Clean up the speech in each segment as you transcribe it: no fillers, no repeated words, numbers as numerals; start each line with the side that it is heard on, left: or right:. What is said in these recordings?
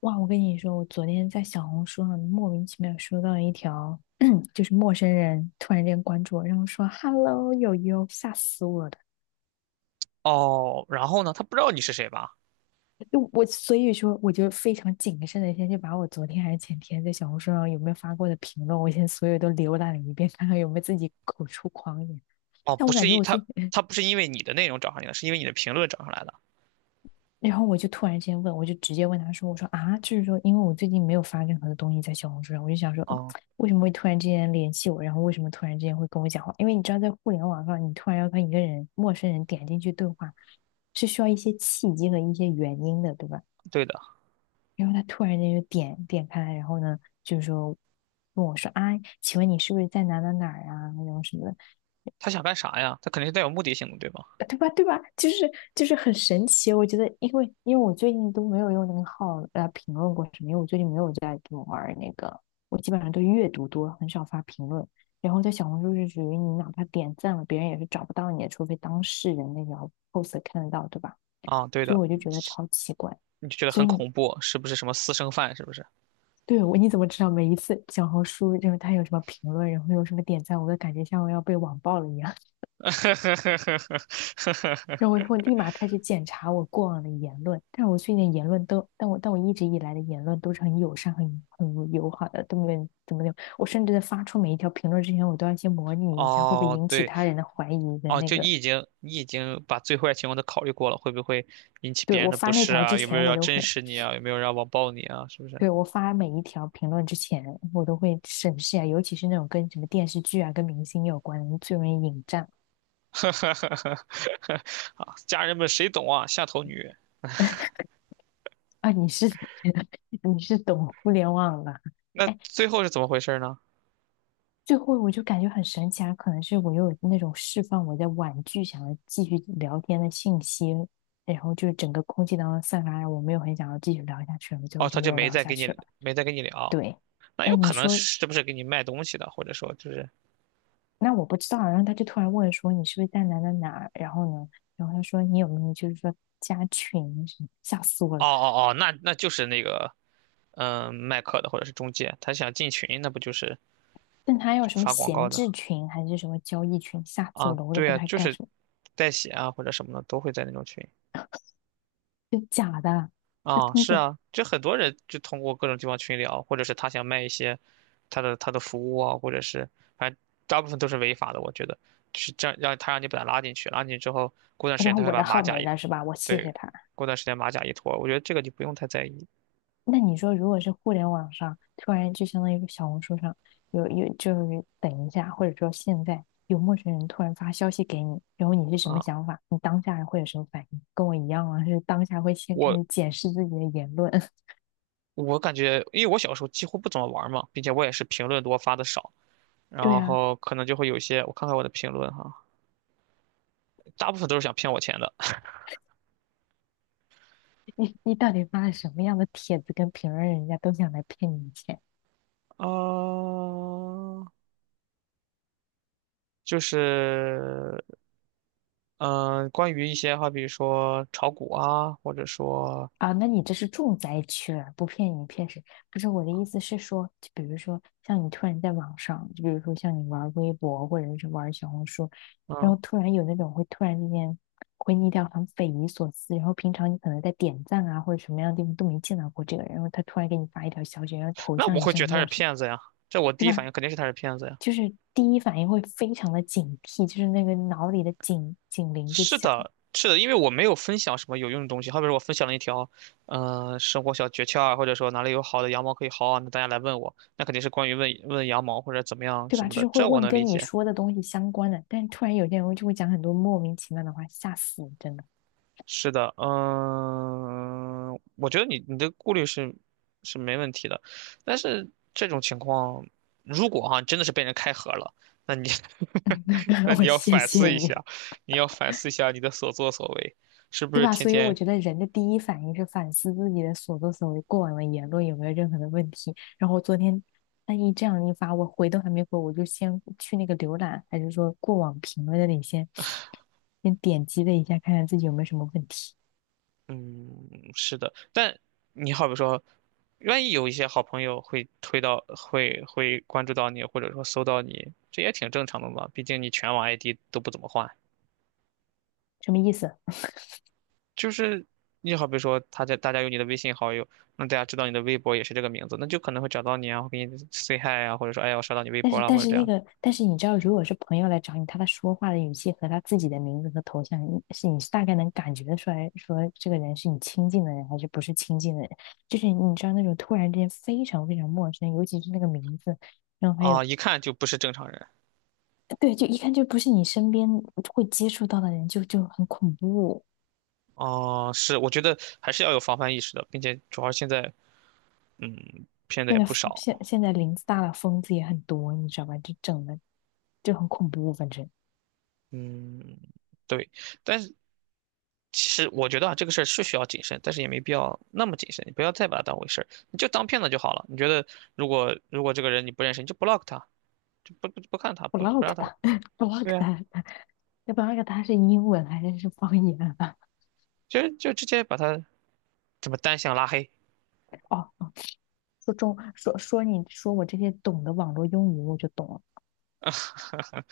left: 哇，我跟你说，我昨天在小红书上莫名其妙收到一条，就是陌生人突然间关注我，然后说 "hello 友友"，吓死我了。
right: 哦，然后呢，他不知道你是谁吧？
left: 就我所以说，我就非常谨慎的先去把我昨天还是前天在小红书上有没有发过的评论，我先所有都浏览了一遍，看看有没有自己口出狂言。
right: 哦，
left: 但
right: 不
left: 我感
right: 是
left: 觉
right: 一
left: 我
right: 他
left: 最近。
right: 他不是因为你的内容找上你的，是因为你的评论找上来的。
left: 然后我就突然之间问，我就直接问他说："我说啊，就是说，因为我最近没有发任何的东西在小红书上，我就想说，
right: 哦，
left: 为什么会突然之间联系我？然后为什么突然之间会跟我讲话？因为你知道，在互联网上，你突然要跟一个人、陌生人点进去对话，是需要一些契机和一些原因的，对吧？
right: 对的，
left: 然后他突然间就点开，然后呢，就是说问我说啊，请问你是不是在哪哪哪儿啊？然后什么的。
right: 他想干啥呀？他肯定是带有目的性的，对吧？
left: 对吧？对吧？就是很神奇，我觉得，因为我最近都没有用那个号来评论过什么，因为我最近没有在玩那个，我基本上都阅读多，很少发评论。然后在小红书是属于你哪怕点赞了，别人也是找不到你的，除非当事人那条 post 看得到，对吧？
right: 啊，对
left: 所以
right: 的，
left: 我就觉得超奇怪。
right: 你就觉得
left: 所
right: 很
left: 以你
right: 恐怖，是不是什么私生饭？是不是？
left: 对我你怎么知道每一次小红书就是他有什么评论，然后有什么点赞，我都感觉像我要被网暴了一样。然后 我就会立马开始检查我过往的言论，但我最近言论都，但我一直以来的言论都是很友善、很友好的，都没有怎么的。我甚至在发出每一条评论之前，我都要先模拟一下会不会
right: 哦，
left: 引起
right: 对，
left: 他人的怀疑的
right: 哦，
left: 那
right: 就
left: 个。
right: 你已经把最坏情况都考虑过了，会不会引起
left: 对，
right: 别人
left: 我
right: 的不
left: 发那
right: 适
left: 条之
right: 啊？有没有
left: 前，
right: 人
left: 我
right: 要
left: 都
right: 真
left: 会，
right: 实你啊？有没有让要网暴你啊？是不是？
left: 对，我发每一条评论之前，我都会审视啊，尤其是那种跟什么电视剧啊、跟明星有关的，最容易引战
right: 啊，家人们谁懂啊？下头女。
left: 啊。你是 你是懂互联网的。
right: 那最后是怎么回事呢？
left: 最后我就感觉很神奇啊，可能是我又有那种释放我在婉拒想要继续聊天的信息，然后就整个空气当中散发，我没有很想要继续聊下去了，最后
right: 哦，
left: 就
right: 他
left: 没
right: 就
left: 有
right: 没
left: 聊
right: 再
left: 下
right: 跟
left: 去
right: 你
left: 了。
right: 没再跟你聊，
left: 对，
right: 那
left: 哎，
right: 有
left: 你
right: 可能
left: 说，
right: 是不是给你卖东西的，或者说就是
left: 那我不知道啊然后他就突然问说你是不是在哪哪哪，然后呢，然后他说你有没有就是说加群什么，吓死我了。
right: 哦哦哦，那就是那个卖课的或者是中介，他想进群，那不就是
left: 但他要什么
right: 发广告
left: 闲
right: 的
left: 置群还是什么交易群，吓死我
right: 啊？
left: 了，我都
right: 对
left: 不知
right: 啊，
left: 道他
right: 就
left: 干
right: 是
left: 什么，
right: 代写啊或者什么的都会在那种群
left: 真假的啊，他
right: 啊，
left: 通
right: 是
left: 过，
right: 啊，就很多人就通过各种地方群聊，或者是他想卖一些他的服务啊，或者是反正大部分都是违法的，我觉得。就是这样，让他让你把他拉进去，拉进去之后，过段时间
left: 然后
right: 他会
left: 我
right: 把
left: 的
right: 马
left: 号
right: 甲
left: 没了是吧？我谢
right: 对，
left: 谢他。
right: 过段时间马甲一脱，我觉得这个就不用太在意
left: 那你说，如果是互联网上突然就相当于小红书上有，就是等一下，或者说现在有陌生人突然发消息给你，然后你是什么
right: 啊。
left: 想法？你当下会有什么反应？跟我一样啊，是当下会先开
right: 我
left: 始检视自己的言论。
right: 我感觉，因为我小时候几乎不怎么玩嘛，并且我也是评论多发的少，
left: 对
right: 然
left: 啊，
right: 后可能就会有一些，我看看我的评论哈，大部分都是想骗我钱的。
left: 你你到底发了什么样的帖子跟评论，人家都想来骗你钱？
right: 啊，就是关于一些好比如说炒股啊，或者说
left: 啊，那你这是重灾区了，不骗你骗谁？不是我的意思是说，就比如说像你突然在网上，就比如说像你玩微博或者是玩小红书，然
right: 嗯，
left: 后突然有那种会突然之间回你一条很匪夷所思，然后平常你可能在点赞啊或者什么样的地方都没见到过这个人，然后他突然给你发一条消息，然后头
right: 那
left: 像
right: 我
left: 也
right: 会
left: 是
right: 觉得
left: 很
right: 他是
left: 陌生，
right: 骗子呀，这我
left: 对
right: 第一
left: 吧？
right: 反应肯定是他是骗子呀。
left: 就是第一反应会非常的警惕，就是那个脑里的警铃就
right: 是
left: 响了。
right: 的，是的，因为我没有分享什么有用的东西，好比说我分享了一条，嗯，生活小诀窍啊，或者说哪里有好的羊毛可以薅啊，那大家来问我，那肯定是关于问问羊毛或者怎么样
left: 对
right: 什
left: 吧？
right: 么
left: 就
right: 的，
left: 是会
right: 这我
left: 问
right: 能理
left: 跟你
right: 解。
left: 说的东西相关的，但是突然有些人就会讲很多莫名其妙的话，吓死你，真的。
right: 是的，嗯，我觉得你的顾虑是是没问题的，但是这种情况，如果哈、真的是被人开盒了，那你 那你
left: 我
right: 要
left: 谢
right: 反思
left: 谢
right: 一
left: 你，
right: 下，你要反思一下你的所作所为，是不
left: 对
right: 是
left: 吧？
right: 天
left: 所以我
right: 天
left: 觉得人的第一反应是反思自己的所作所为，过往的言论有没有任何的问题。然后昨天那一这样一发，我回都还没回，我就先去那个浏览，还是说过往评论那里先先点击了一下，看看自己有没有什么问题，
right: 嗯，是的，但你好比说，万一有一些好朋友会推到，会关注到你，或者说搜到你，这也挺正常的嘛。毕竟你全网 ID 都不怎么换，
left: 什么意思？
right: 就是你好比说，他在大家有你的微信好友，那大家知道你的微博也是这个名字，那就可能会找到你啊，会给你 say hi 啊，或者说哎呀我刷到你微
left: 但
right: 博
left: 是
right: 了，
left: 但
right: 或者
left: 是
right: 这
left: 那
right: 样
left: 个，但是你知道，如果是朋友来找你，他的说话的语气和他自己的名字和头像，你是大概能感觉得出来，说这个人是你亲近的人还是不是亲近的人。就是你知道那种突然之间非常非常陌生，尤其是那个名字，然后还
right: 啊，
left: 有
right: 一看就不是正常人。
left: 呃对，就一看就不是你身边会接触到的人，就就很恐怖。
right: 哦，是，我觉得还是要有防范意识的，并且主要现在，嗯，骗子
left: 现
right: 也
left: 在
right: 不少，
left: 现在林子大了，疯子也很多，你知道吧？就整的就很恐怖，反正
right: 嗯，对。但是其实我觉得啊，这个事儿是需要谨慎，但是也没必要那么谨慎。你不要再把它当回事儿，你就当骗子就好了。你觉得如果如果这个人你不认识，你就 block 他，就不看他，不让
left: block
right: 他。
left: 他 block
right: 对啊，
left: 他，block 他是英文还是是方言啊？
right: 就直接把他怎么单向拉黑。
left: 哦，说中说说你说我这些懂的网络用语，我就懂了。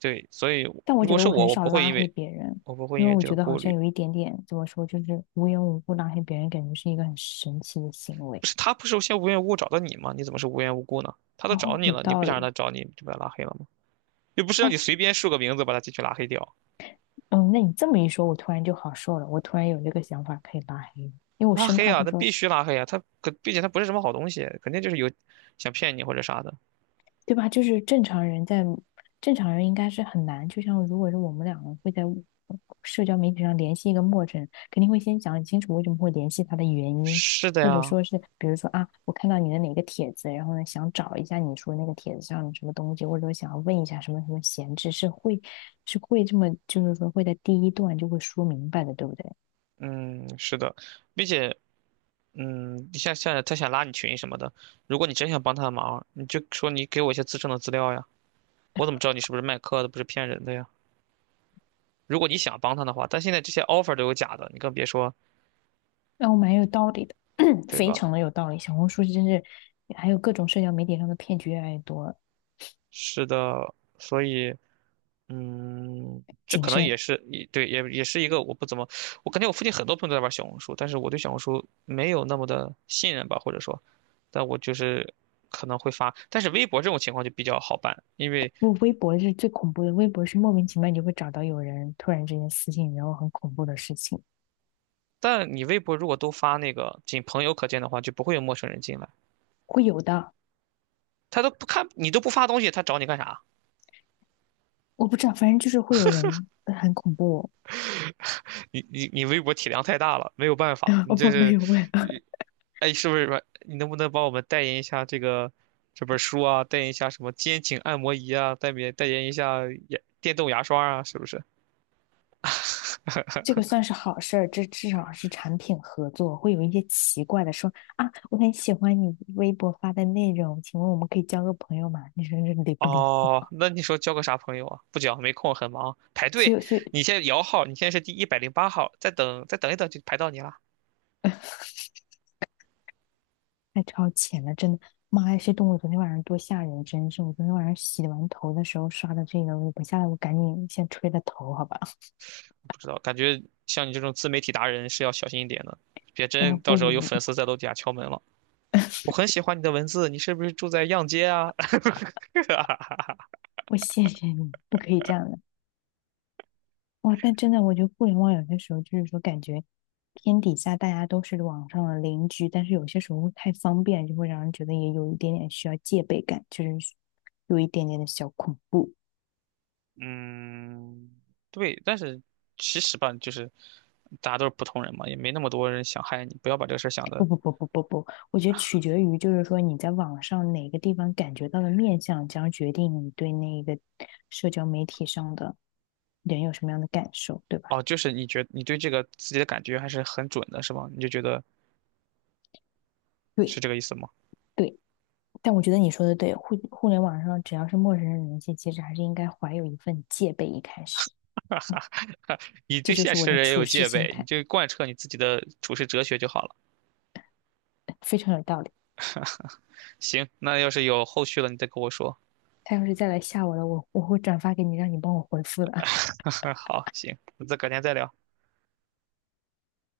right: 对，所以
left: 但我
right: 如
left: 觉
right: 果
left: 得
right: 是
left: 我很
right: 我，我
left: 少
right: 不会
left: 拉
right: 因
left: 黑
right: 为
left: 别人，
right: 我不会
left: 因
right: 因
left: 为
right: 为
left: 我
right: 这个
left: 觉得好
right: 顾
left: 像
right: 虑。
left: 有一点点怎么说，就是无缘无故拉黑别人，感觉是一个很神奇的行为。
right: 不是他不是先无缘无故找到你吗？你怎么是无缘无故呢？他都找
left: 哦，
right: 你
left: 有
right: 了，你
left: 道
right: 不想让
left: 理。
right: 他找你，就把他拉黑了吗？又不是让
left: 哎，
right: 你随便输个名字把他进去拉黑掉。
left: 嗯，那你这么一说，我突然就好受了。我突然有这个想法可以拉黑，因为我
right: 拉
left: 生
right: 黑
left: 怕
right: 啊，
left: 到
right: 那
left: 时候
right: 必须拉黑啊！他可，并且他不是什么好东西，肯定就是有想骗你或者啥的。
left: 对吧？就是正常人在正常人应该是很难，就像如果是我们两个会在社交媒体上联系一个陌生人，肯定会先讲清楚为什么会联系他的原因，
right: 是的
left: 或者
right: 呀，
left: 说是比如说啊，我看到你的哪个帖子，然后呢想找一下你说那个帖子上的什么东西，或者说想要问一下什么什么闲置，是会这么就是说会在第一段就会说明白的，对不对？
right: 嗯，是的，并且，嗯，你像他想拉你群什么的，如果你真想帮他的忙，你就说你给我一些自证的资料呀，我怎么知道你是不是卖课的，不是骗人的呀？如果你想帮他的话，但现在这些 offer 都有假的，你更别说，
left: 然后蛮有道理的，
right: 对
left: 非
right: 吧？
left: 常的有道理。小红书真是还有各种社交媒体上的骗局越来越多，
right: 是的，所以。嗯，这
left: 谨
right: 可能
left: 慎。
right: 也是也对，也是一个我不怎么，我感觉我附近很多朋友都在玩小红书，但是我对小红书没有那么的信任吧，或者说，但我就是可能会发，但是微博这种情况就比较好办，因为
left: 我微博是最恐怖的。微博是莫名其妙你就会找到有人突然之间私信然后很恐怖的事情，
right: 但你微博如果都发那个仅朋友可见的话，就不会有陌生人进来，
left: 会有的。
right: 他都不看你都不发东西，他找你干啥？
left: 我不知道，反正就是会有人，很恐怖。
right: 你微博体量太大了，没有办法，你
left: 我
right: 这
left: 们没
right: 是。
left: 有问，
right: 哎，是不是吧？你能不能帮我们代言一下这个这本书啊？代言一下什么肩颈按摩仪啊？代言代言一下牙电动牙刷啊？是不是？
left: 这个算是好事儿，这至少是产品合作，会有一些奇怪的说啊，我很喜欢你微博发的内容，请问我们可以交个朋友吗？你说这离 不离谱？
right: 哦，那你说交个啥朋友啊？不交，没空，很忙，排
left: 所
right: 队。
left: 以，所以
right: 你现在摇号，你现在是第108号，再等再等一等就排到你了。
left: 太超前了，真的！妈呀，这动物昨天晚上多吓人，真是！我昨天晚上洗完头的时候刷的这个微博，我下来我赶紧先吹了头，好吧？
right: 不知道，感觉像你这种自媒体达人是要小心一点的，别
left: 然
right: 真
left: 后
right: 到时候有
left: 不，
right: 粉丝在楼底下敲门了。我很喜欢你的文字，你是不是住在样街啊？
left: 我谢谢你，不可以这样的。哇，但真的，我觉得互联网有些时候就是说，感觉天底下大家都是网上的邻居，但是有些时候太方便，就会让人觉得也有一点点需要戒备感，就是有一点点的小恐怖。
right: 嗯，对，但是其实吧，就是大家都是普通人嘛，也没那么多人想害你，不要把这个事儿想
left: 不
right: 的。
left: 不不不不不，我觉得取决于就是说你在网上哪个地方感觉到的面相，将决定你对那个社交媒体上的人有什么样的感受，对吧？
right: 哦，就是你觉你对这个自己的感觉还是很准的，是吗？你就觉得是
left: 对
right: 这个意思吗？
left: 对，但我觉得你说的对，互联网上只要是陌生人联系，其实还是应该怀有一份戒备。一开始，
right: 你
left: 这
right: 对
left: 就
right: 现
left: 是
right: 实
left: 我
right: 的
left: 的
right: 人也
left: 处
right: 有
left: 事
right: 戒
left: 心
right: 备，你
left: 态，
right: 就贯彻你自己的处世哲学就好了。
left: 非常有道理。
right: 行，那要是有后续了，你再跟我说。
left: 他要是再来吓我了，我会转发给你，让你帮我回复的。
right: 好，行，那再改天再聊。